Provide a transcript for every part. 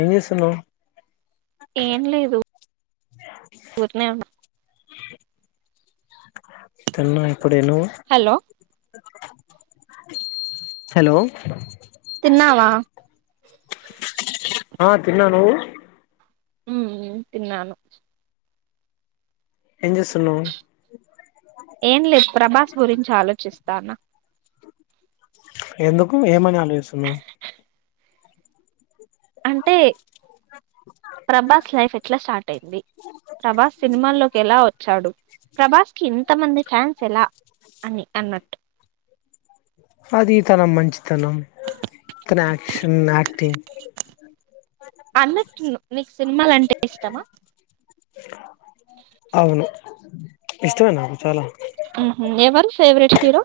ఏం జేస్తున్నావ్ ఏం లేదు ఊరినే ఉన్నా తిన్నా ఇప్పుడే నువ్వు హలో హలో తిన్నావా ఆ తిన్నా నువ్వు ఉమ్ తిన్నాను ఏం చేస్తున్నావ్ ఏం లేదు ప్రభాస్ గురించి ఆలోచిస్తానా ఎందుకు ఏమని ఆలోచిస్తున్నావ్ అంటే ప్రభాస్ లైఫ్ ఎట్లా స్టార్ట్ అయింది ప్రభాస్ సినిమాల్లోకి ఎలా వచ్చాడు ప్రభాస్ కి ఇంతమంది ఫ్యాన్స్ ఎలా అని అన్నట్టు అది తన మంచితనం తన యాక్షన్ యాక్టింగ్ అన్నట్టు నీకు సినిమాలంటే ఇష్టమా అవును ఇష్టమే నాకు చాలా ఉహూ ఎవరు ఫేవరెట్ హీరో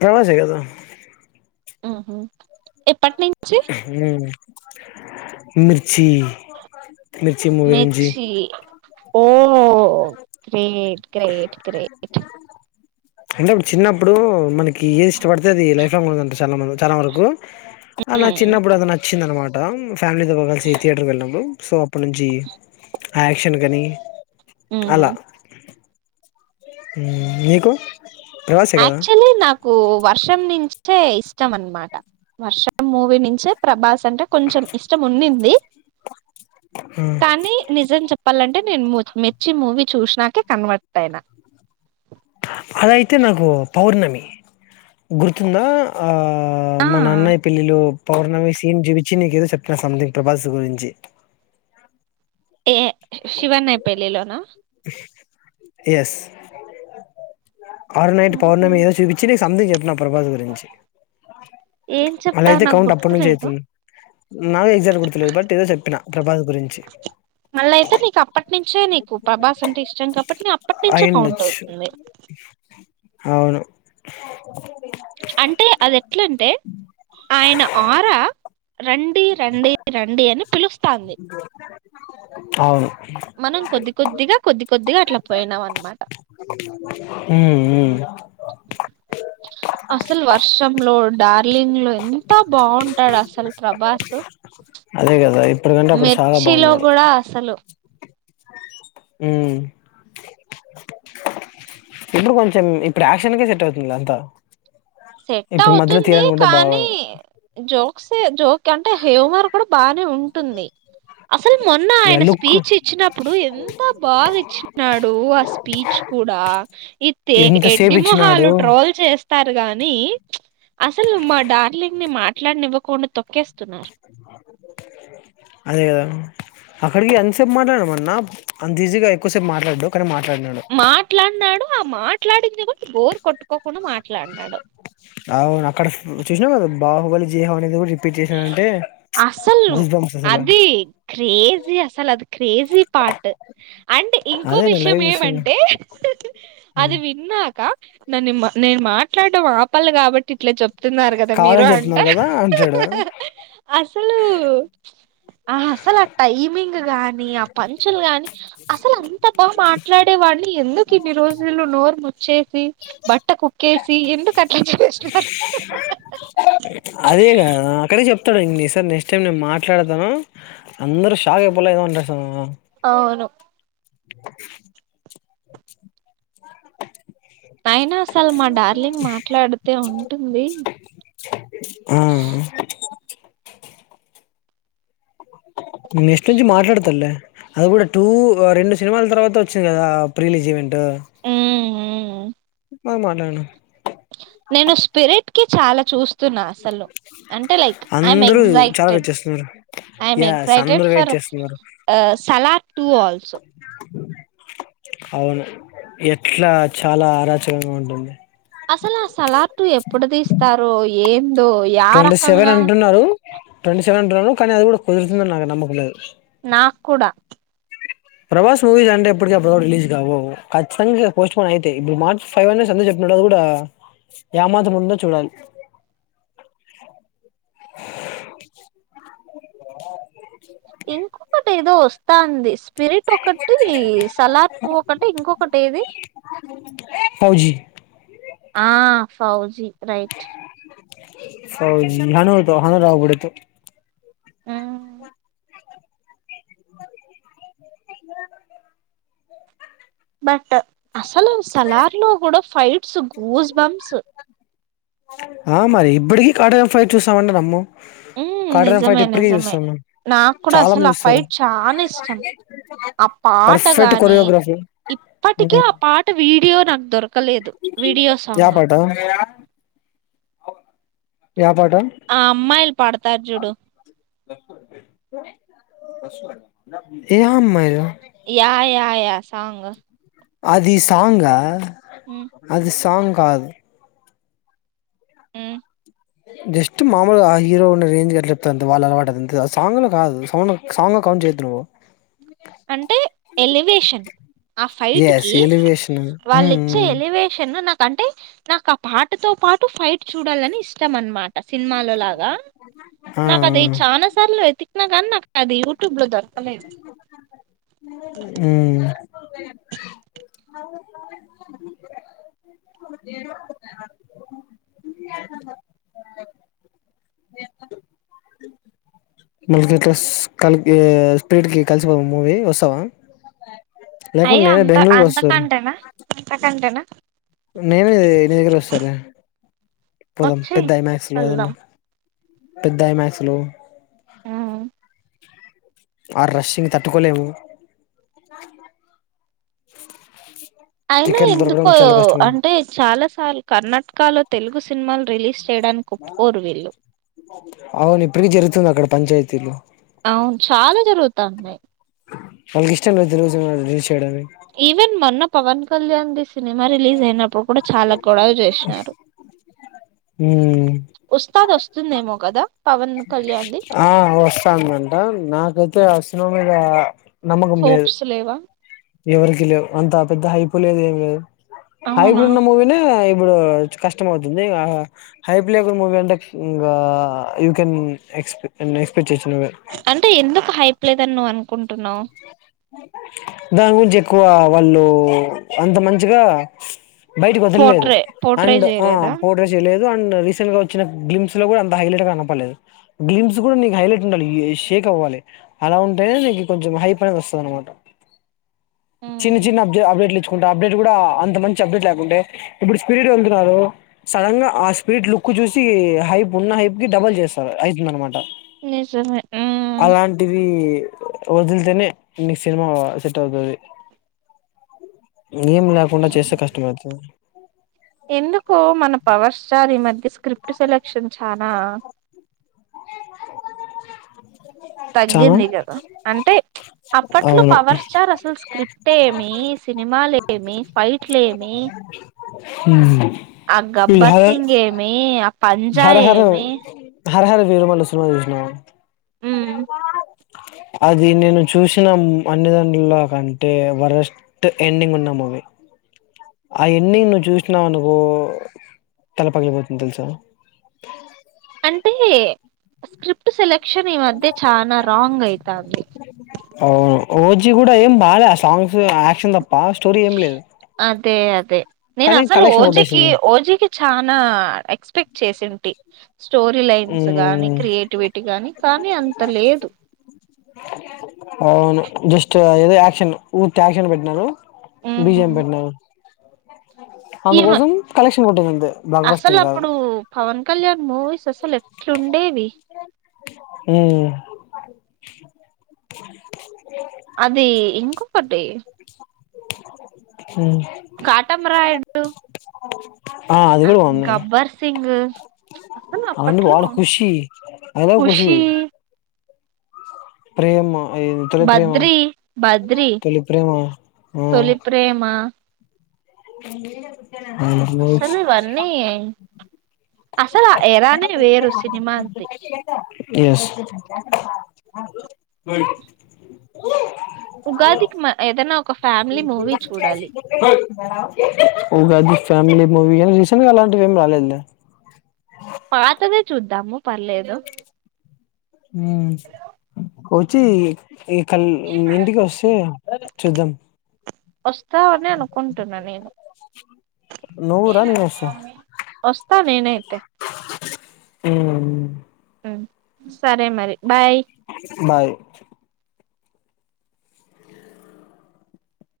ప్రభాస్ ఏ కదా ఉహూ ఉమ్ మీ ర్చీ మిర్చి మూవి నుంచి మిర్చి ఓ గ్రేట్ గ్రేట్ గ్రేట్ అంటే అప్పుడు చిన్నప్పుడు మనకి ఏది ఇష్టపడితే అది లైఫ్ లాంగ్ ఉంటదంట చాలా మ చాలా వరకు అలా నాకు ఉమ్ చిన్నప్పుడు అది నచ్చింది అనమాట ఫ్యామిలీతో కలిసి థియేటర్ వెళ్ళినప్పుడు సో అప్పటి నుంచి యాక్షన్ కానీ ఉహూ ఉమ్ మీకు అక్చుఅల్లీ నాకు వర్షం నుంచే ఇష్టం అనమాట వర్షం మూవీ నుంచే ప్రభాస్ అంటే కొంచెం ఇష్టం ఉన్నింది కానీ నిజం చెప్పాలం టే నేను మిర్చి మూవీ చూసినాకే కన్వర్ట్ అయినా అదయితే నాకు పౌర్ణమి గుర్తుంద ఆ ఆ ఆ! మన అన్నయి పెళ్ళిలో పౌర్ణమి సీన్ చూపించి నీకు ఏదో చెప్పిన సంథింగ్ ప్రభాస్ గురించి ఏ శివ అన్నయి పెళ్ళిలోనా ఎస్ ఆ రోజు నైట్ పౌర్ణమి ఏదో చూపించి సంథింగ్ చెప్పిన ప్రభాస్ గురించి ఏం అలా చెప్పా అయితే నాకు కౌంట్ అప్పటి నుంచి గుర్తులేదు. అయితుంది నాకు ఎగ్జాట్ గుర్తులేదు బట్ ఏదో చెప్పిన ప్రభాస్ గురించి మళ్ళ అయితే నీకు అప్పటి నుంచే నీకు ప్రభాస్ అంటే ఇష్టం కాబట్టి అప్పటినుంచే కౌంట్ అయ్యిండొచ్చు అవుతుంది. అవును అంటే అది ఎట్లంటే ఆయన ఆరా రండి రండి రండి అని పిలుస్తాంది అవును మనం కొద్ది కొద్దిగా కొద్ది కొద్దిగా అట్లా పోయినాం అనమాట ఉమ్ ఉమ్ అసలు వర్షంలో డార్లింగ్ లో ఎంత బాగుంటాడు అసలు ప్రభాసు అదే కదా ఇప్పటికంటే అప్పుడు చాలా మిర్చిలో బాగున్నాడు కూడా అసలు ఉమ్ ఇప్పుడు కొంచెం ఇప్పుడు యాక్షన్కే సెట్ అవుతుంది అంతా సెట్ ఇప్పుడు మధ్యలో అవుతుంది తీయాలనుకుంటే బాగా కానీ జోక్స్ ఏ జోక్ అంటే హ్యూమర్ కూడా బాగ్ నే ఉంటుంది అసలు మొన్న ఆయన లుక్ స్పీచ్ ఇచ్చినప్పుడు ఎంత బాగా ఇచ్చినాడు ఆ స్పీచ్ కూడా ఇత్తే ఎడ్డి ఎంతసేపు ఇచ్చినాడు మొహాలు ట్రోల్ చేస్ టారు గాని ప్చ్ అసలు మా డార్లింగ్ ని మాట్లాడనివ్వకుండా తొక్కేస్తున్నారు అదే కదా అక్కడికి ఎంతసేపు మాట్లాడినమన్నా అంత ఈజీగా ఎక్కువసేపు మాట్లాడ్డు కనీ మా మాట్లాడ్నాడు ఆ మాట్లాడింది గుడ బోరు కొట్టుకోకుండా మాట్లాడినాడు అవును అక్కడ చూసినవ్ గద బాహుబలి జీహో అనేది గూడా రిపీట్ చేసినాడంటే అస్సలు గూస్ బంప్స్ అసలు అది క్రేజీ అసలది క్రేజీ పార్ట్ అంటే ఇంకో అదే నేను విషయం లైవ్ ఏమ్ చూస్తున్నా ఏమంటే హ్మ్ అది విన్నాక నన్నెమా నేను మాట్లాడం ఆపలి గాబట్టి ఇట్ల చెప్తున్నారు గదా మీరు అంట అ అహ అసలా టైమింగ్ గాని, ఆ పంచులు గానీ అసలు అంత బా మాట్లాడే వాడ్ని ఎందుకిన్ని రోజులు నోర్ముచ్చేస్ ఇ బట్ట కుక్కెసి ఎందుకట్ల చంపేస్తున్నారు అదేగదా క్కనీ చెప్తడు ఇన్ ఇ సారి నెక్స్ట్ టైం నేన్ మాట్లాడతాను అందరూ షాక్ అయిపోలే ఏదో అంటాడు అవును [inaudible] అయినాసలు మా డార్లింగ్ మాట్లాడితే ఉంటుంది ఉమ్ నెక్స్ట్ నుంచి మాట్లాడుతడ్లె అది గూడ టూ రెండు సినిమాల తర్వాత వచ్చింది కదా ఆ ప్రిలీజేవెంట్ ట్ హ్మ్ హ్మ్ బాగ మాట్లాడినా నేను స్పిరిట్ కి చాలా చూస్ స్తున్నా అసలు అంటే లైక్ ఐ ఆమ్ అందరూ చాలా ఎగ్జైటెడ్ వెయిట్ చేస్తున్నారు ఆమ్ యస్ ఎక్సైటెడ్ అందరూ వెయిట్ ఫర్ చేస్తున్నారు అ సలార్ టూ ఆల్సో అవును ఎట్లా చాలా అరాచకంగా ఉంటుంది అసలా సలార్ టూ ఎప్పుడు తీస్తారు ఏం ట్వంటీ సెవెన్ అంటున్నరు ట్వంటీ సెవెన్ అంటున్నరు కనీ అది గూడ కుదిరుతుందని నాకు నమ్మకం లేదు నాకు కూడా ప్రభాస్ మువీస్ అంటేప్పటికప్పుడు రిలీజ్ గావవు, ఖచ్చతంగా పోస్టుపోన్ అయితయి ఇప్పుడు మార్చ్ ఫైవ్ అనేసి అందర్ చెప్ ఇక్కడ గూడా యామాత్రం ఉందో చూడాలి [inaudible] ఇదర్ అ ఇంకొకటెదో వస్తాంది స్పిరిట్ ఒకటి, సలార్ టూ ఒకటి ఇంకొకటెది ఫౌజి ఆ ఫౌజీ రైట్ ఫౌజీ హనూతు హను రాగూడదు హ్మ్. బట్ అసలు సలార్ లో గూడ ఫైట్స్ గూస్ బంప్స్ ఆ మరి ఇప్పటికీ కాటం ఫైట్ చూసామన్నదమ్ము ఉమ్ నిజమే నిజమే చాలా నాక్కుడసలు మంది ఆ చూస్తారు ఫైట్ చానిష్టం ఆ పాట పర్ఫెక్ట్ గాని కొరియోగ్రఫీ ఇప్పటికీ ఉమ్. ఆ పాట వీడియో నాకు దొరక క్కలేదు వీడియో యా సాంగ్ పాట యా పాట ఆ అమ్మాయిలు పాడతారు జూడు ఏ అమ్మాయిలు యా యా యా సాంగ్ అది సాంగా హ్మ్ అది సాంగ్ కాదు ఉమ్ జస్ట్ మామూలుగ ఆ హీరో ఉన్న రేంజ్ కి అట్ల చెప్తదంతే, వాళ్ళ అలవాటదంతే ఆ సాంగ్ లో కాదు సౌండ్ సాంగ్ కౌంట్ చేయెద్దు నువ్వు అంటే ఎలివేషన్ ఆ ఫైట్ ఎస్ కి ఎలివేషన్ వాళ్ళ ఇచ్చే ఎలివేషన్ నాక్ అంటే నాకు ఆ పాటతో పాటు, ఫైట్ చూడాలని ఇష్టం అన్నమా సినిమాలో లాగా నాకు అది ఆ చానా సార్లు ఏతికినా కానీ నాకు అది యూట్యూబ్ లో దొరకు కలేదు ఉ మళకి ఎట్లా కలిసి స్పీడ్ కి కలిసిపోదాం మూవీ కి వస్తావా లేకుంటే అయ్యో నేనే బెంగుళూరు వస్తల అంత కంటేనా నేను నీ దగ్గర వస్తాలె పోదాం వచ్చేయ్ పెద్ద ఐమక్స్ లో వెళ్దాం ఏదన్నా పెద్ద ఐమ్యాక్స్ లు ఉమ్. ఆ రష్ కి తట్టుకోలేము అయినా టికెట్లు దొరకడం ఎందుకో చాలా కష్టం అంటే చాలా సార్లు కర్ణాటకలో తెలుగు సినిమాలు రిలీజ్ చేయడానికి ఒప్పుకోరు వీళ్ళు అవును ఇప్పటికి జరుగుతుంది అక్కడ పంచాయతీలు అవును చాలా జరుగుతదీ వాళ్కి ఇష్టం లేదు తెలుగు సినిమాలు రిలీజ్ ఈవెన్ మొన్న పవన్ కళ్యాణ్ ది సినిమా రిలీజ్ అయినప్పుడు కూడా చాలా గొడవ చేసినారు హు ఉస్తాద్ వస్తుందేమో కదా పవన్ కళ్యాణ్ ది ఆ వస్తాందంట నాకు అసలుయ హోప్స్ లేవా ఎవరికి లేవు అంత పెద్ద హైపు లేదు ఏం లేదు హైపులు అవునా ఉన్న మూవీ నే ఇప్పుడు కష్టం అవుతుంది హై పలేవ్ మూవీ అంటే ఇంకా యూ కెన్ ఎక్స్ నెక్స్ట్ అంటే ఎందుకు హైప్లేదని నువ్వు అనుకుంటున్నావ్ దాని గురించి ఎక్కువ వాళ్ళు అంత మంచిగా బయటికి పడంలేదు పోట్రే పోట్రే అండ్ చేయలేదా పొట్రేచేయలేదు అండ్ రీసెంట్ గా వచ్చిన గ్లిమ్స్ లో కూడా అంత హైలైట్గా కనపడలేదు, గ్లిమ్స్ కూడా నీ హైలైట్ ఉండాలి అవ్వాలి అలా ఉంటేనే నీకు కొంచెం హై అనేది వస్తది అనమాట చిన్న ఉమ్. చిన్న అప్డ అప్డేట్లు ఇచ్చుకుంటారు అప్డేట్ కూడా అంత మంచి అప్డేట్ లేకుంటే ఇప్పుడు స్పిడ్ వెళ్తున్నారు సడన్ గా ఆ స్పీడ్ లుక్ చూసి హైప్ ఉన్న హైప్ కి డబల్ చేస్తారు అవుతుందన్నమాట నిజమే ఉమ్. అలాంటివి వదులుతనే ఈ సినిమా సెట్ అవుతది ఏం లేకుండా చేసే కష్టం అతు ఎందుకో మన పవర్ స్టార్ ఈ మధ్య స్క్రిప్ట్ సెలెక్షన్ చానా చానా తగ్గింది కదా అంటే అప్పట్లో అవును పవర్ స్టార్ అసలు స్క్రిప్ట్ ఏమి సినిమాలేమీ ఏమి ఫైట్లేమీ హూమ్ ఆ గబ్బర్సింగ్ ఏమి ఆ పంజా ఏమి హర హర వీరమల్లు సినిమా చూసినవా ఉమ్ అది నేను చూసిన అన్నిదాన్లలో కంటే వరస్ట్ ఎండింగ్ ఉన్న మూవీ ఆ అన్నీ నువ్వు చూసినావనుకో తల పగిలిపోతుంది తెలుసా [inaudible] అంటే స్క్రిప్ట్ సెలె క్షన్ ఈ మధ్య చాల రాంగ్ అయితాంది అవును ఓజీ కూడా ఏం బాగాలే ఆ సాంగ్స్ యాక్షన్ తప్ప స్టోరీ ఏం లేదు అదే అదే నేను కానీ అసలు కలెక్షన్ ఓజీకి కొట్టేసింది ఓజీకి చానా ఎక్స్పెక్ట్ చేసిం టి స్టోరీ లైన్స్ గానీ మ్మ్ క్రియేటివిటీ గాని కానీ అంత లేదు అవును జస్ట్ ఏదో యాక్షన్ ఊర్తి యాక్షన్ పెట్టినారు బీజియం ఉమ్ పెట్టినారు ఈమ అందుకోసం కలెక్షన్ కొట్టింది అంతే బ్లాక్ అసలు బస్టింగ్ కాదు అప్పుడు పవన్ కళ్యాణ్ మూవీస్ అసలు ఎట్లుండేవి హూమ్ అది ఇంకొకటి హుమ్ అ గబ్బర్ సింగ్ అసలు అవన్నీ అప్పట్లో బాగున్నాయి ఖుషి ఐ లవ్ ఖుషి ప్రేమ హామ్ తొలి ప్రేమ బద్రి బద్రి తొలి ప్రేమ ఆ తొలి ప్రేమ [unintelligible] అసలివన్నీ అసలు ఆ ఎరానే వేరు సినిమాలది ఎస్ ఉగాదికి మ ఏదైనా ఒక ఫ్యామిలీ మూవీ చూడాలి [unintelligible] ఉగాది ఫ్యామిలీ మూవీయా రీసెంట్ గా అలాంటివేమి రాలేదులే పాతదే చూద్దాము పర్లేదు వచ్చి ఈ కల్ ఈ ఇంటికి వస్తే చూద్దాం వస్తావనే అనుకుంటున్న నేను నువ్వు రా నేనొస్తా వస్తా నేనైతే హూ ఉ సరే మరి బాయ్ బాయ్